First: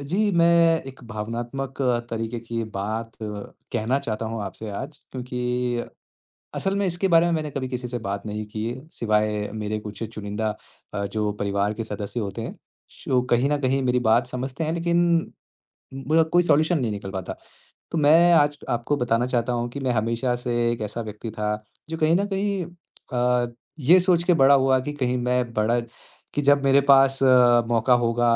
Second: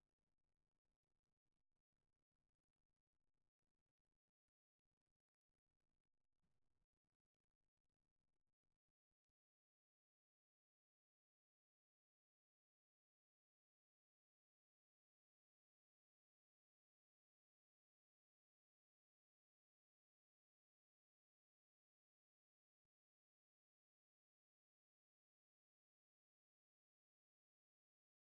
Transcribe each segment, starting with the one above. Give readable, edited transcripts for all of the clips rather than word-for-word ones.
जी, मैं एक भावनात्मक तरीके की बात कहना चाहता हूँ आपसे आज क्योंकि असल में इसके बारे में मैंने कभी किसी से बात नहीं की है, सिवाय मेरे कुछ चुनिंदा जो परिवार के सदस्य होते हैं, जो कहीं न कहीं मेरी बात समझते हैं लेकिन मुझे कोई सॉल्यूशन नहीं निकल पाता। तो मैं आज आपको बताना चाहता हूँ कि मैं हमेशा से एक ऐसा व्यक्ति था जो कहीं न कहीं अ, ये सोच के बड़ा हुआ कि कहीं मैं बड़ा कि जब मेरे पास मौका होगा,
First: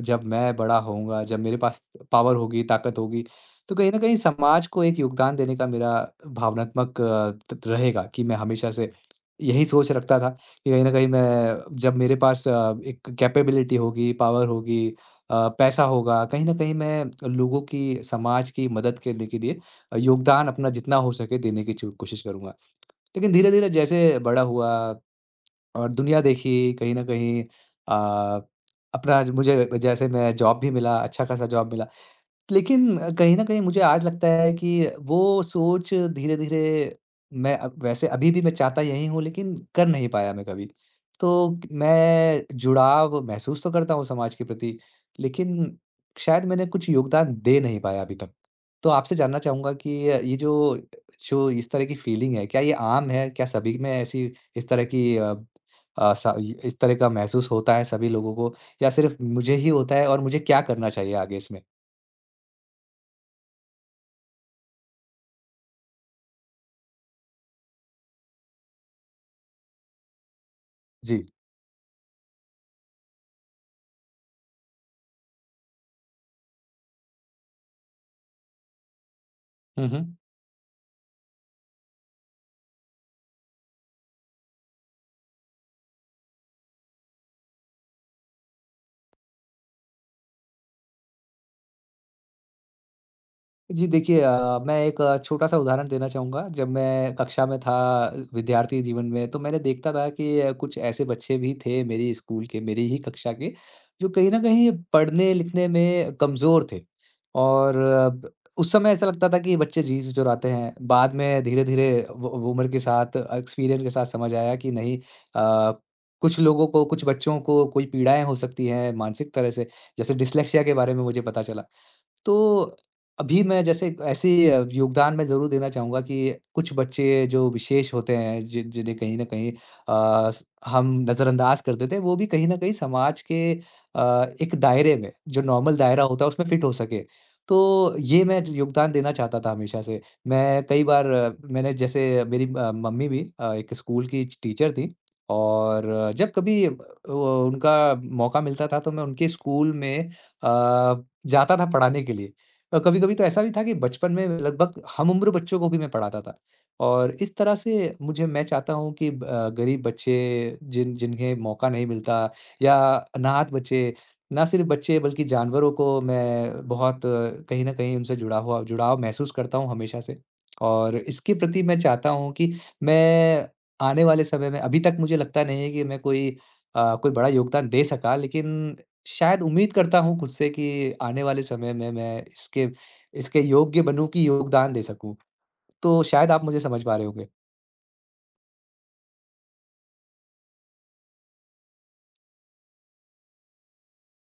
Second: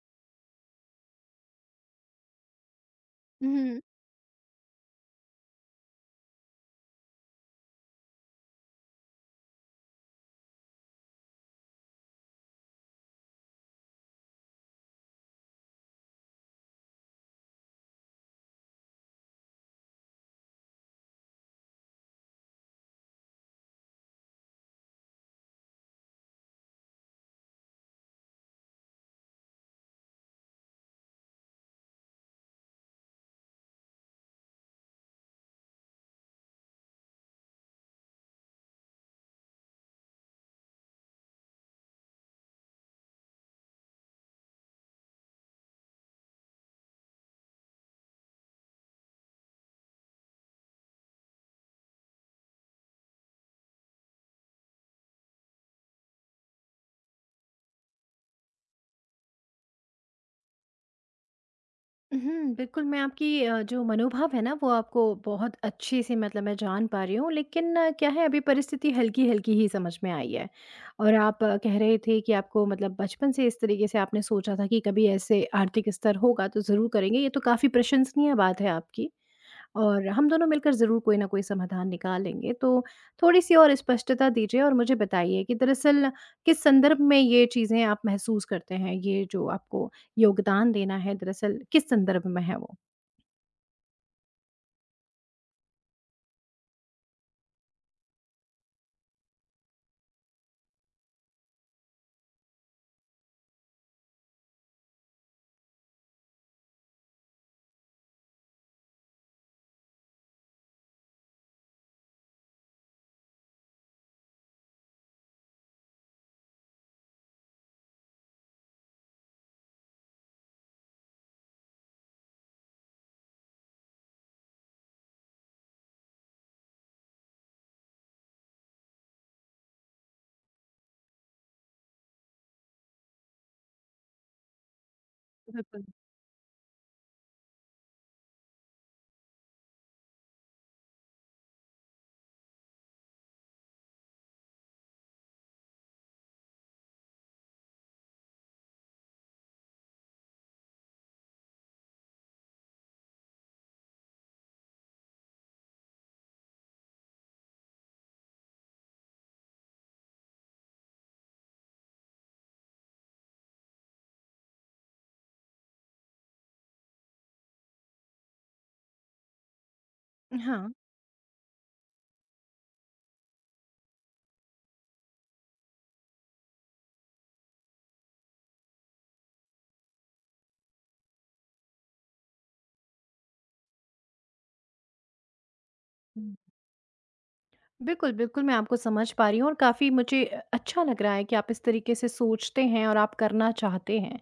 जब मैं बड़ा होऊँगा, जब मेरे पास पावर होगी, ताकत होगी, तो हुँ, कहीं न कहीं समाज को एक योगदान देने का मेरा भावनात्मक त रहेगा कि मैं हमेशा से यही सोच रखता था कि कहीं न कहीं मैं जब मेरे पास एक कैपेबिलिटी होगी, पावर होगी पैसा होगा, कहीं न कहीं मैं लोगों की समाज की मदद करने के लिए योगदान अपना जितना हो सके देने की चू कोशिश करूँगा। लेकिन धीरे-धीरे जैसे बड़ा हुआ और दुनिया देखी कहीं न कहीं अ, अपना ज मुझे जैसे मैं जॉब भी मिला, अच्छा-खासा जॉब मिला। लेकिन कहीं न कहीं मुझे आज लगता है कि वो सोच धीरे-धीरे मैं अब वैसे अभी भी मैं चाहता यही हूँ लेकिन कर नहीं पाया मैं कभी। तो क मैं जुड़ाव महसूस तो करता हूँ समाज के प्रति, लेकिन शायद मैंने कुछ योगदान दे नहीं पाया अभी तक। तो आपसे जानना चाहूँगा कि ये जो जो इस तरह की फीलिंग है, क्या ये आम है? क्या सभी में ऐसी इस तरह की स इस तरह का महसूस होता है सभी लोगों को या सिर्फ़ मुझे ही होता है और मुझे क्या करना चाहिए आगे इसमें? हुँ। बिल्कुल मैं आपकी जो मनोभाव है ना वो आपको बहुत अच्छे से मतलब मैं जान पा रही हूँ। लेकिन क्या है अभी परिस्थिति हल्की-हल्की ही समझ में आई है। और जी। आप कह रहे थे कि आपको मतलब बचपन से इस तरीके से आपने सोचा था कि कभी ऐसे आर्थिक स्तर होगा तो ज़रूर करेंगे। ये तो काफ़ी प्रशंसनीय बात है आपकी। हुँ, हुँ। और हम दोनों मिलकर ज़रूर कोई ना कोई समाधान निकालेंगे। तो थोड़ी-सी और स्पष्टता दीजिए और मुझे बताइए कि दरअसल किस संदर्भ में ये चीज़ें आप महसूस करते हैं? ये जो आपको योगदान देना है दरअसल किस संदर्भ में है वो? जी, देखिए मैं एक छोटा-सा उदाहरण देना चाहूँगा। जब मैं कक्षा में था विद्यार्थी जीवन में, तो मैंने देखता था कि कुछ ऐसे बच्चे भी थे मेरी स्कूल के, मेरी ही कक्षा के, जो कहीं न कहीं पढ़ने-लिखने में कमज़ोर थे। और ब उस समय ऐसा लगता था कि ये बच्चे जी-जुराते हैं। बाद में धीरे-धीरे वो उम्र के साथ, एक्सपीरियंस के साथ समझ आया कि नहीं कुछ लोगों को, कुछ बच्चों को कोई पीड़ाएँ हो सकती हैं मानसिक तरह से। जैसे डिस्लेक्सिया के बारे में मुझे पता चला। तो अभी मैं जैसे ऐसे ही योगदान मैं ज़रूर देना चाहूँगा कि कुछ बच्चे जो विशेष होते हैं जिन जिन्हें कहीं न कहीं स हम नज़रअंदाज कर देते हैं, वो भी कहीं न कहीं समाज के एक दायरे में, जो नॉर्मल बिल्कुल। दायरा होता है उसमें फिट हो सके। तो ये मैं जो योगदान देना चाहता था हमेशा से। मैं कई बार मैंने जैसे मेरी मम्मी भी एक स्कूल की टीचर थीं और जब कभी वो उनका मौका मिलता था तो मैं उनके स्कूल में अ, जाता था पढ़ाने के लिए और कभी-कभी तो ऐसा भी था कि बचपन में लगभग हम-उम्र बच्चों को भी मैं पढ़ाता था और इस तरह से मुझे मैं चाहता हूँ कि ब गरीब बच्चे जिन जिन्हें मौका नहीं मिलता या अनाथ बच्चे, ना सिर्फ़ बच्चे बल्कि जानवरों को मैं बहुत कहीं न कहीं उनसे जुड़ा हुआ जुड़ाव महसूस करता हूँ हमेशा से हाँ। और इसके प्रति मैं चाहता हूँ कि मैं आने वाले समय में अभी तक मुझे लगता नहीं है कि मैं कोई कोई बड़ा योगदान दे सका लेकिन शायद उम्मीद करता हूँ खुद से कि आने वाले समय में मैं इसके इसके योग्य बनूँ कि योगदान दे सकूँ। तो शायद हुँ। आप मुझे समझ पा रहे होंगे। बिल्कुल, बिल्कुल मैं आपको समझ पा रही हूँ और काफ़ी मुझे अच्छा लग रहा है कि आप इस तरीके से सोचते हैं और आप करना चाहते हैं।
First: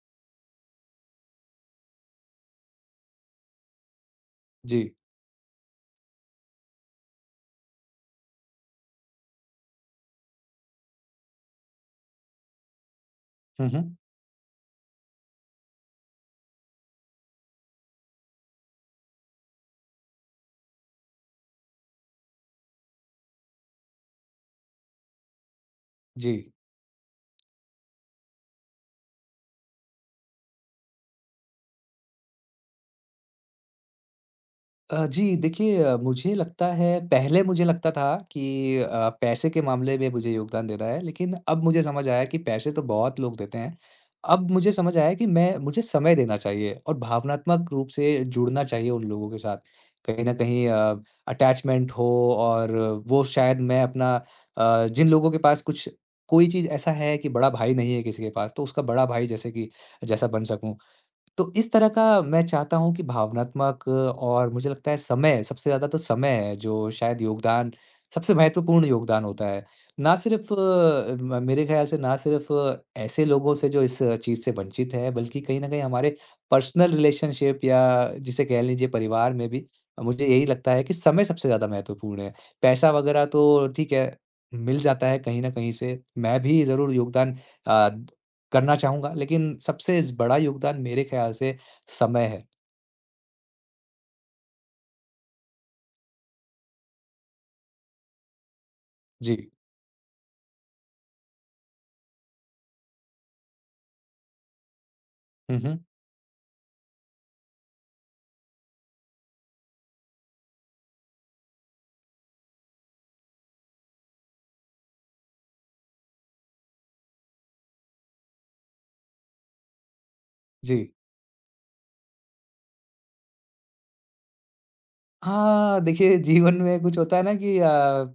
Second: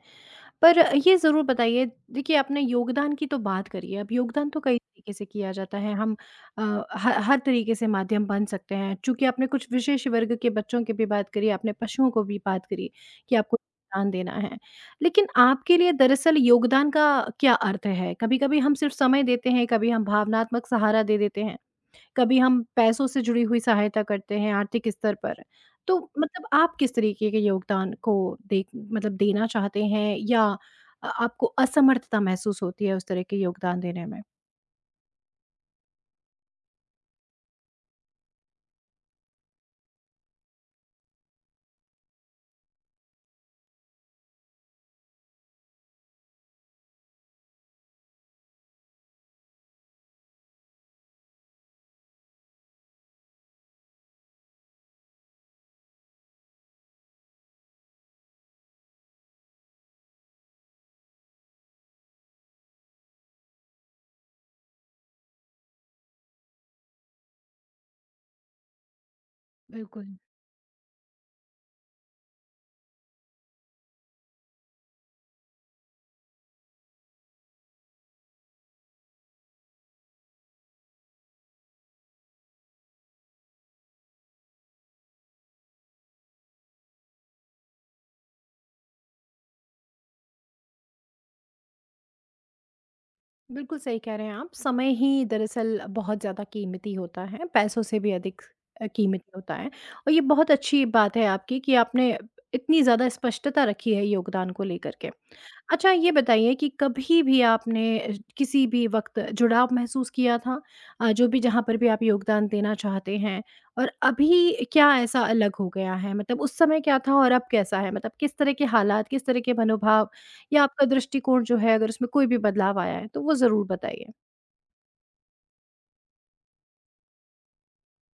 पर ये ज़रूर बताइए, देखिए आपने योगदान की तो बात करी है। अब योगदान तो कई जी। तरीके से किया जाता है। हम अ, ह हर तरीके से माध्यम बन सकते हैं। चूँकि आपने कुछ विशेष वर्ग के बच्चों की भी बात करी, आपने पशुओं को भी बात करी कि आपको हुँ, हुँ। योगदान देना है। लेकिन आपके लिए दरअसल योगदान का क्या अर्थ है? कभी-कभी हम सिर्फ़ समय देते हैं, कभी हम भावनात्मक सहारा दे देते हैं। कभी हम पैसों से जुड़ी हुई सहायता करते हैं आर्थिक स्तर पर। तो जी। मतलब आप किस तरीके के योगदान को देख मतलब देना चाहते हैं या आपको असमर्थता महसूस होती है उस तरह के योगदान देने में? जी, देखिए मुझे लगता है पहले मुझे लगता था कि पैसे के मामले में मुझे योगदान देना है, लेकिन अब मुझे समझ आया कि पैसे तो बहुत लोग देते हैं। अब मुझे समझ आया कि मैं मुझे समय देना चाहिए और भावनात्मक रूप से जुड़ना चाहिए उन लोगों के साथ। कहीं न कहीं अटैचमेंट हो और वो शायद मैं अपना जिन लोगों के पास कुछ कोई चीज़ ऐसा है कि बड़ा भाई नहीं है किसी के पास, तो उसका बड़ा भाई जैसे कि जैसा बन सकूँ। तो इस तरह का मैं चाहता हूँ कि भावनात्मक और मुझे लगता है समय सबसे ज़्यादा तो समय है जो शायद योगदान सबसे महत्वपूर्ण योगदान होता है। बिल्कुल। ना सिर्फ़ म मेरे ख़्याल से ना सिर्फ़ ऐसे लोगों से जो इस चीज़ से वंचित हैं बल्कि कहीं न कहीं हमारे पर्सनल रिलेशनशिप या जिसे कह लीजिए परिवार में भी मुझे यही लगता है कि समय सबसे ज़्यादा महत्वपूर्ण है। पैसा वग़ैरह तो ठीक है, मिल जाता है कहीं न कहीं से। मैं भी ज़रूर योगदान अ, करना चाहूँगा, लेकिन सबसे बड़ा योगदान मेरे ख़्याल से समय है। बिल्कुल सही कह रहे हैं आप। समय ही दरअसल बहुत ज़्यादा कीमती होता है, पैसों से भी अधिक कीमती जी। होता है। और ये बहुत अच्छी बात है आपकी कि आपने इतनी ज़्यादा स्पष्टता रखी है योगदान को लेकर के। हुँ, हुँ। अच्छा, ये बताइए कि कभी भी आपने किसी भी वक़्त जुड़ाव महसूस किया था? जो भी जहाँ पर भी आप योगदान देना चाहते हैं और अभी क्या ऐसा अलग हो गया है? मतलब उस समय क्या था और अब कैसा है? मतलब किस तरह के हालात, किस तरह के मनोभाव या जी। आपका दृष्टिकोण जो है अगर उसमें कोई भी बदलाव आया है, तो वो ज़रूर बताइए? हाँ, देखिए जीवन में कुछ होता है ना कि अ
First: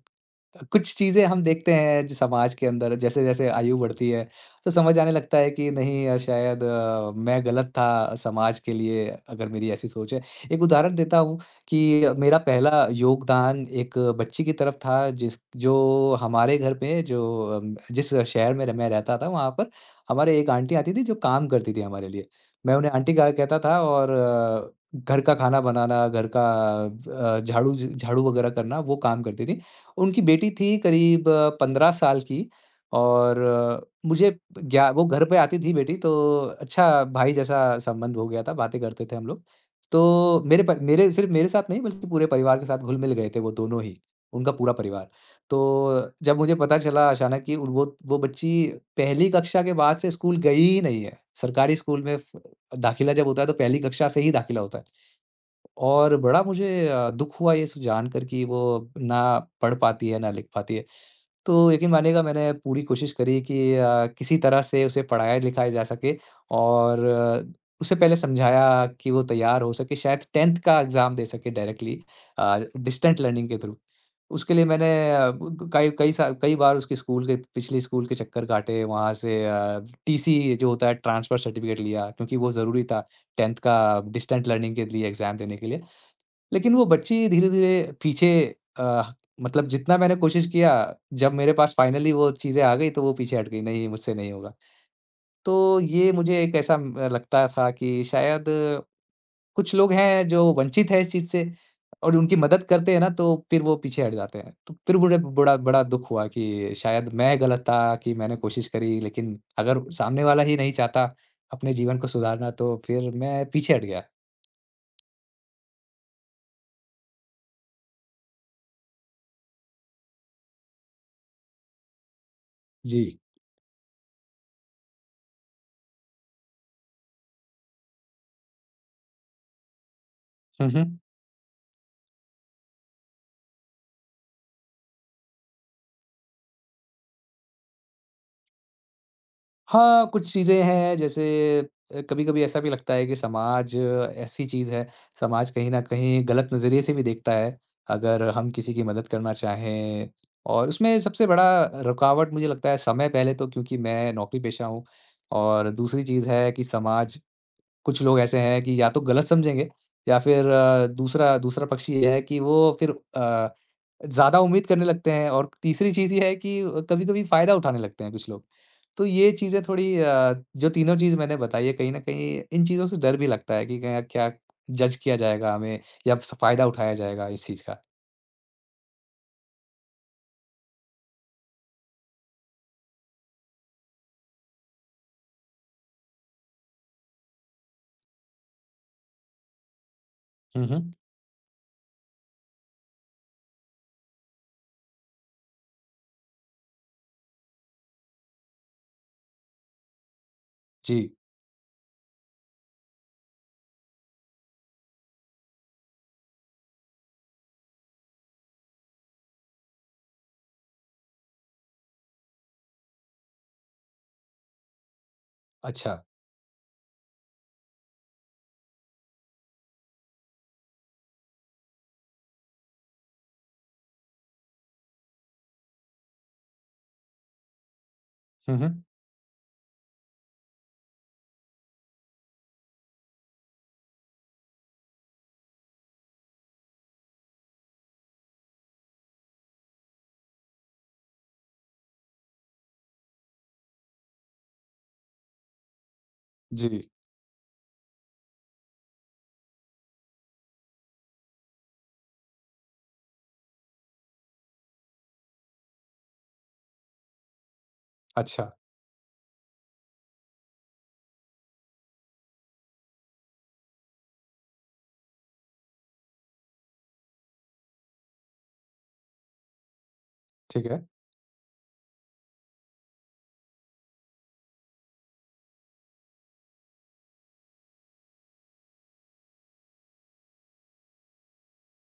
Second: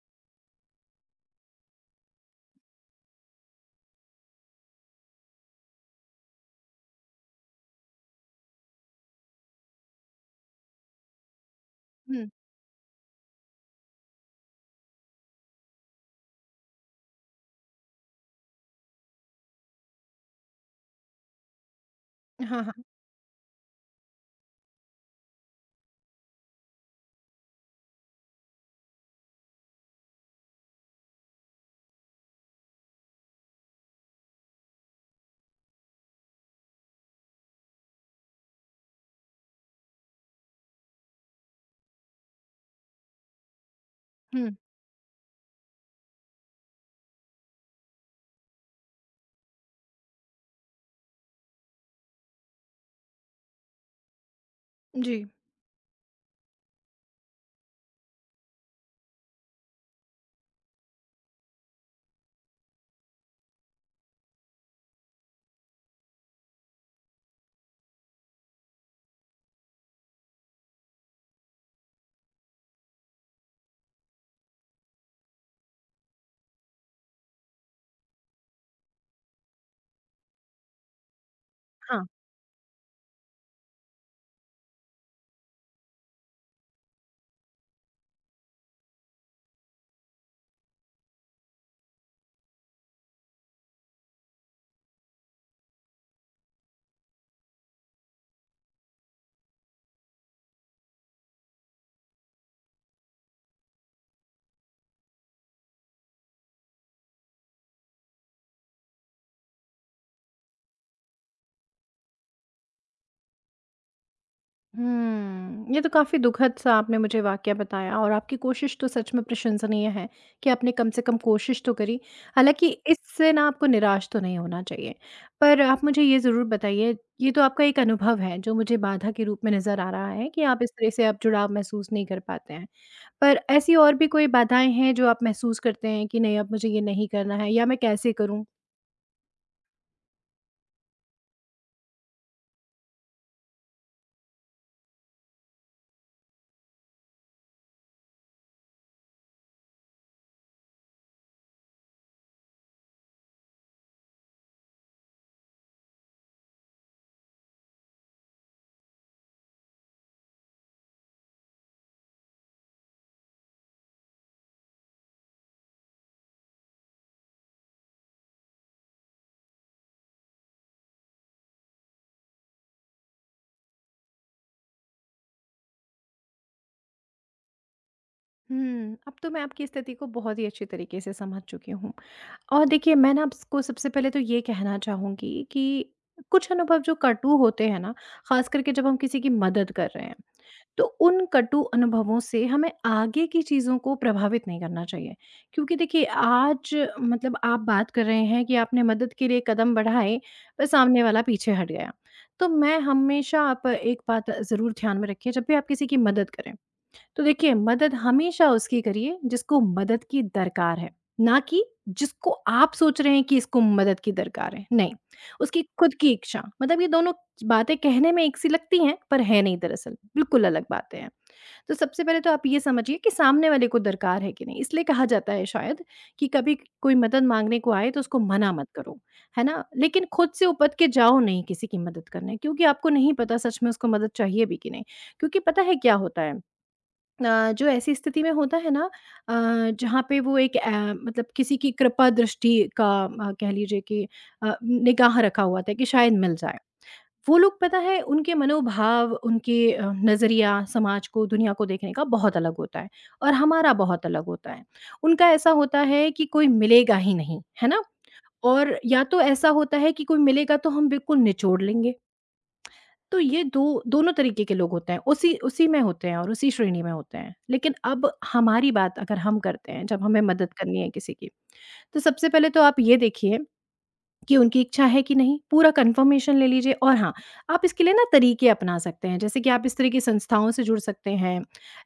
कुछ चीज़ें हम देखते हैं जो समाज के अंदर जैसे-जैसे आयु बढ़ती है, तो समझ आने लगता है कि नहीं शायद मैं गलत था समाज के लिए अगर मेरी ऐसी सोच है। एक उदाहरण देता हूँ कि हुँ। मेरा पहला योगदान एक बच्ची की तरफ था जिस जो हमारे घर पे जो जिस शहर में मैं रहता था वहाँ पर हमारे एक आंटी आती थी जो काम करती थी हमारे लिए। हाँ, हाँ। मैं उन्हें आंटी कहा कहता था और घर का खाना बनाना, घर का झाड़ू ज झाड़ू वगैरह करना वो काम करती थी। उनकी बेटी थी करीब 15 साल की और मुझे ग्या वो घर पे आती थी बेटी तो अच्छा भाई जैसा संबंध हो गया था, बातें करते थे हम लोग। तो मेरे पर मेरे सिर्फ़ मेरे साथ नहीं बल्कि पूरे परिवार के साथ घुल-मिल गए थे वो दोनों ही, हुँ, उनका पूरा परिवार। तो जब मुझे पता चला अचानक कि उन- वो बच्ची पहली कक्षा के बाद से स्कूल गई ही नहीं है। सरकारी स्कूल में फ दाखिला जब होता है तो पहली कक्षा से ही दाखिला होता है। जी। और बड़ा मुझे दुःख हुआ ये स जानकर कि वो ना पढ़ पाती है, ना लिख पाती है। तो यकीन मानिएगा मैंने पूरी कोशिश करी कि किसी तरह से उसे पढ़ाया-लिखाया जा सके और उससे पहले समझाया कि वो तैयार हो सके, शायद 10th का एग्ज़ाम दे सके डायरेक्टली डिस्टेंट लर्निंग के थ्रू। उसके लिए मैंने ब कई कई सा कई बार उसके स्कूल के पिछले स्कूल के चक्कर काटे, वहाँ से टीसी जो होता है ट्रांसफर सर्टिफ़िकेट लिया क्योंकि वो ज़रूरी था 10th का डिस्टेंट लर्निंग के लिए एग्ज़ाम देने के लिए। लेकिन वो बच्ची धीरे-धीरे पीछे अ, मतलब जितना मैंने कोशिश किया, जब मेरे पास फाइनली वो चीज़ें आ गई, तो वो पीछे हट गई, नहीं मुझसे नहीं होगा। तो ये मुझे एक ऐसा म लगता था कि शायद कुछ लोग हैं जो वंचित हैं इस चीज़ से और उनकी मदद करते हैं ना, तो फिर वो पीछे हट जाते हैं। तो फिर मुझे बड़ा बड़ा दुःख हुआ कि शायद मैं गलत था कि मैंने कोशिश करी, लेकिन अगर सामने वाला ही नहीं चाहता अपने जीवन को सुधारना, तो फिर मैं पीछे हट गया। ये तो काफ़ी दुखद सा आपने मुझे वाकया बताया और आपकी कोशिश तो सच में प्रशंसनीय है कि आपने कम से कम कोशिश तो करी। हालाँकि जी। इससे ना आपको निराश तो नहीं होना चाहिए। पर आप मुझे ये ज़रूर बताइए, ये तो आपका एक अनुभव है जो मुझे बाधा के रूप में नज़र आ रहा है कि आप हुँ, इस तरह हुँ। से आप जुड़ाव महसूस नहीं कर पाते हैं। पर ऐसी और भी कोई बाधाएँ हैं जो आप महसूस करते हैं कि नहीं अब मुझे ये नहीं करना है या मैं कैसे करूँ? हाँ, कुछ चीज़ें हैं जैसे कभी-कभी ऐसा भी लगता है कि समाज ऐसी चीज़ है, समाज कहीं न कहीं गलत नज़रिए से भी देखता है, अगर हम किसी की मदद करना चाहें और उसमें सबसे बड़ा रुकावट मुझे लगता है समय पहले तो क्योंकि मैं नौकरीपेशा हूँ और दूसरी चीज़ है कि समाज कुछ लोग ऐसे हैं कि या तो गलत समझेंगे या फिर दूसरा दूसरा पक्ष ये है कि वो फिर अ ज़्यादा उम्मीद करने लगते हैं और तीसरी चीज़ ये है कि कभी-कभी फ़ायदा उठाने लगते हैं कुछ लोग। तो ये चीज़ें थोड़ी जो तीनों चीज़ मैंने बताई है कहीं न कहीं इन चीज़ों से डर भी लगता है कि क्या क्या जज किया जाएगा हमें या स फ़ायदा उठाया जाएगा इस चीज़ का। हुँ, अब तो मैं आपकी स्थिति को बहुत ही अच्छी तरीके से समझ चुकी हूँ। और देखिए मैं ना आपको सबसे पहले तो ये कहना चाहूँगी कि कुछ अनुभव जो कटु होते हैं ना, ख़ास करके जब हम किसी की मदद कर रहे हैं, हुँ, तो हुँ। उन कटु अनुभवों से हमें आगे की चीज़ों को प्रभावित नहीं करना चाहिए। क्योंकि देखिए आज मतलब आप बात कर रहे हैं कि आपने मदद के लिए कदम बढ़ाए, पर सामने जी, वाला पीछे हट गया। तो मैं हमेशा आप एक बात ज़रूर ध्यान में रखिए, जब भी आप किसी की मदद करें, तो देखिए मदद हमेशा उसकी करिए जिसको मदद की दरकार है, ना कि जिसको आप सोच रहे हैं कि इसको मदद की दरकार है। नहीं, उसकी खुद अच्छा। की इच्छा, मतलब ये दोनों बातें कहने में एक सी लगती हैं पर है नहीं, दरअसल बिल्कुल अलग बातें हैं। तो सबसे पहले तो आप ये समझिए कि सामने वाले को दरकार है कि नहीं। इसलिए कहा जाता है शायद कि कभी कोई मदद मांगने को आए तो उसको मना हुँ, मत हुँ। करो, है ना? लेकिन खुद से उपद के जाओ नहीं किसी की मदद करने, क्योंकि आपको नहीं पता सच में उसको मदद चाहिए भी कि नहीं। क्योंकि पता है क्या होता है, जो ऐसी स्थिति में होता है ना, जहाँ पे वो एक मतलब किसी की कृपा दृष्टि का, कह लीजिए कि निगाह रखा हुआ था कि शायद मिल जाए। जी, वो लोग, पता है उनके मनोभाव, उनके नज़रिया समाज को दुनिया को देखने का बहुत अलग होता है और हमारा बहुत अलग होता है। उनका ऐसा होता है कि कोई मिलेगा ही नहीं, है ना? अच्छा। और या तो ऐसा होता है कि कोई मिलेगा तो हम बिल्कुल निचोड़ लेंगे। तो ये दो दोनों तरीके के लोग होते हैं, उसी उसी में होते हैं और उसी श्रेणी में होते हैं। लेकिन अब हमारी बात अगर हम करते हैं, जब हमें मदद ठीक करनी है। है किसी की, तो सबसे पहले तो आप ये देखिए कि उनकी इच्छा है कि नहीं, पूरा कन्फर्मेशन ले लीजिए। और हाँ, आप इसके लिए ना तरीके अपना सकते हैं, जैसे कि आप इस तरह की संस्थाओं से जुड़ सकते हैं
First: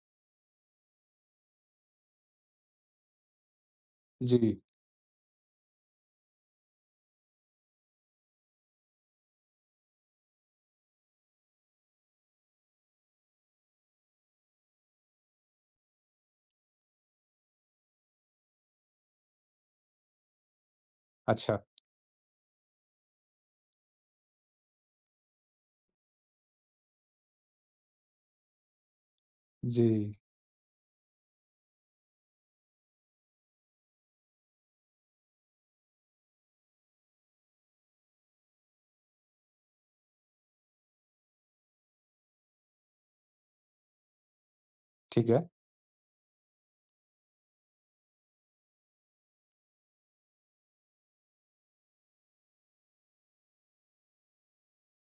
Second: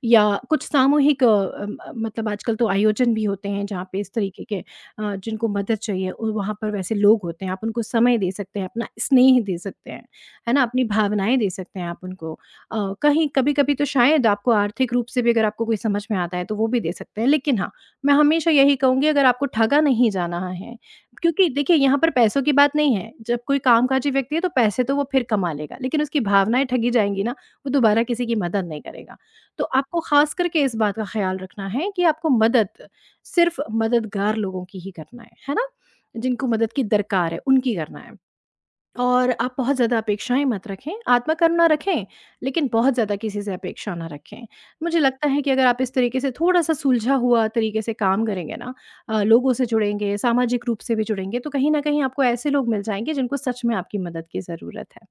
या कुछ सामूहिक मतलब आजकल तो आयोजन भी होते हैं जहाँ पे इस तरीके के जी, जिनको मदद चाहिए उ वहाँ पर वैसे लोग होते हैं, आप उनको समय दे सकते हैं, अपना स्नेह दे सकते हैं, है ना? अपनी भावनाएँ दे सकते हैं आप उनको। कहीं कभी-कभी तो शायद आपको आर्थिक रूप से भी अगर आपको कोई समझ में आता है, तो वो भी दे सकते हैं, लेकिन हाँ, मैं हमेशा यही कहूँगी अगर आपको ठगा नहीं जाना है, क्योंकि अच्छा। देखिए यहाँ पर पैसों की बात नहीं है, जब कोई कामकाजी व्यक्ति है तो पैसे तो वो फिर कमा लेगा, लेकिन उसकी भावनाएँ ठगी जाएँगी ना, वो दोबारा किसी की मदद नहीं करेगा। तो जी, आपको ख़ास करके इस बात का ख़्याल रखना है कि आपको मदद सिर्फ़ मददगार लोगों की ही करना है ना? जिनको मदद की दरकार है, उनकी करना है। और आप बहुत ज़्यादा अपेक्षाएँ मत रखें, आत्मकरुणा रखें, लेकिन बहुत ज़्यादा किसी से अपेक्षा ना रखें। मुझे लगता ठीक है। है कि अगर आप इस तरीके से थोड़ा-सा सुलझा हुआ तरीके से काम करेंगे ना, लोगों से जुड़ेंगे, सामाजिक रूप से भी जुड़ेंगे, तो कहीं न कहीं आपको ऐसे लोग मिल जाएँगे जिनको सच में आपकी मदद की ज़रूरत है।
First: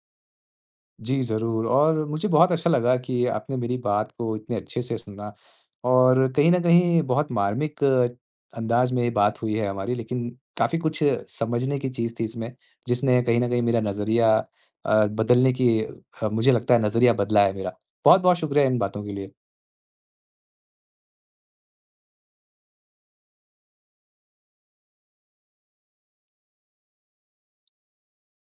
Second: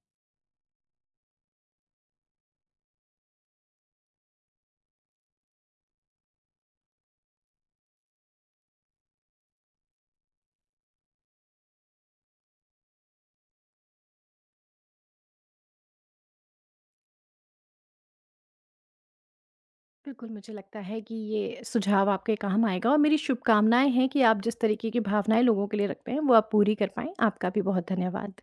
जी, ज़रूर और मुझे बहुत अच्छा लगा कि आपने मेरी बात को इतने अच्छे से सुना और कहीं न कहीं बहुत मार्मिक अंदाज़ में ये बात हुई है हमारी, लेकिन काफ़ी कुछ समझने की चीज़ थी इसमें, जिसने कहीं न कहीं मेरा नज़रिया बदलने की मुझे लगता है नज़रिया बदला है मेरा। बहुत-बहुत शुक्रिया इन बातों के लिए। बिल्कुल, मुझे लगता है कि ये सुझाव आपके काम आएगा और मेरी शुभकामनाएँ हैं कि आप जिस तरीके की भावनाएँ लोगों के लिए रखते हैं, वो आप पूरी कर पाएँ। आपका भी बहुत धन्यवाद।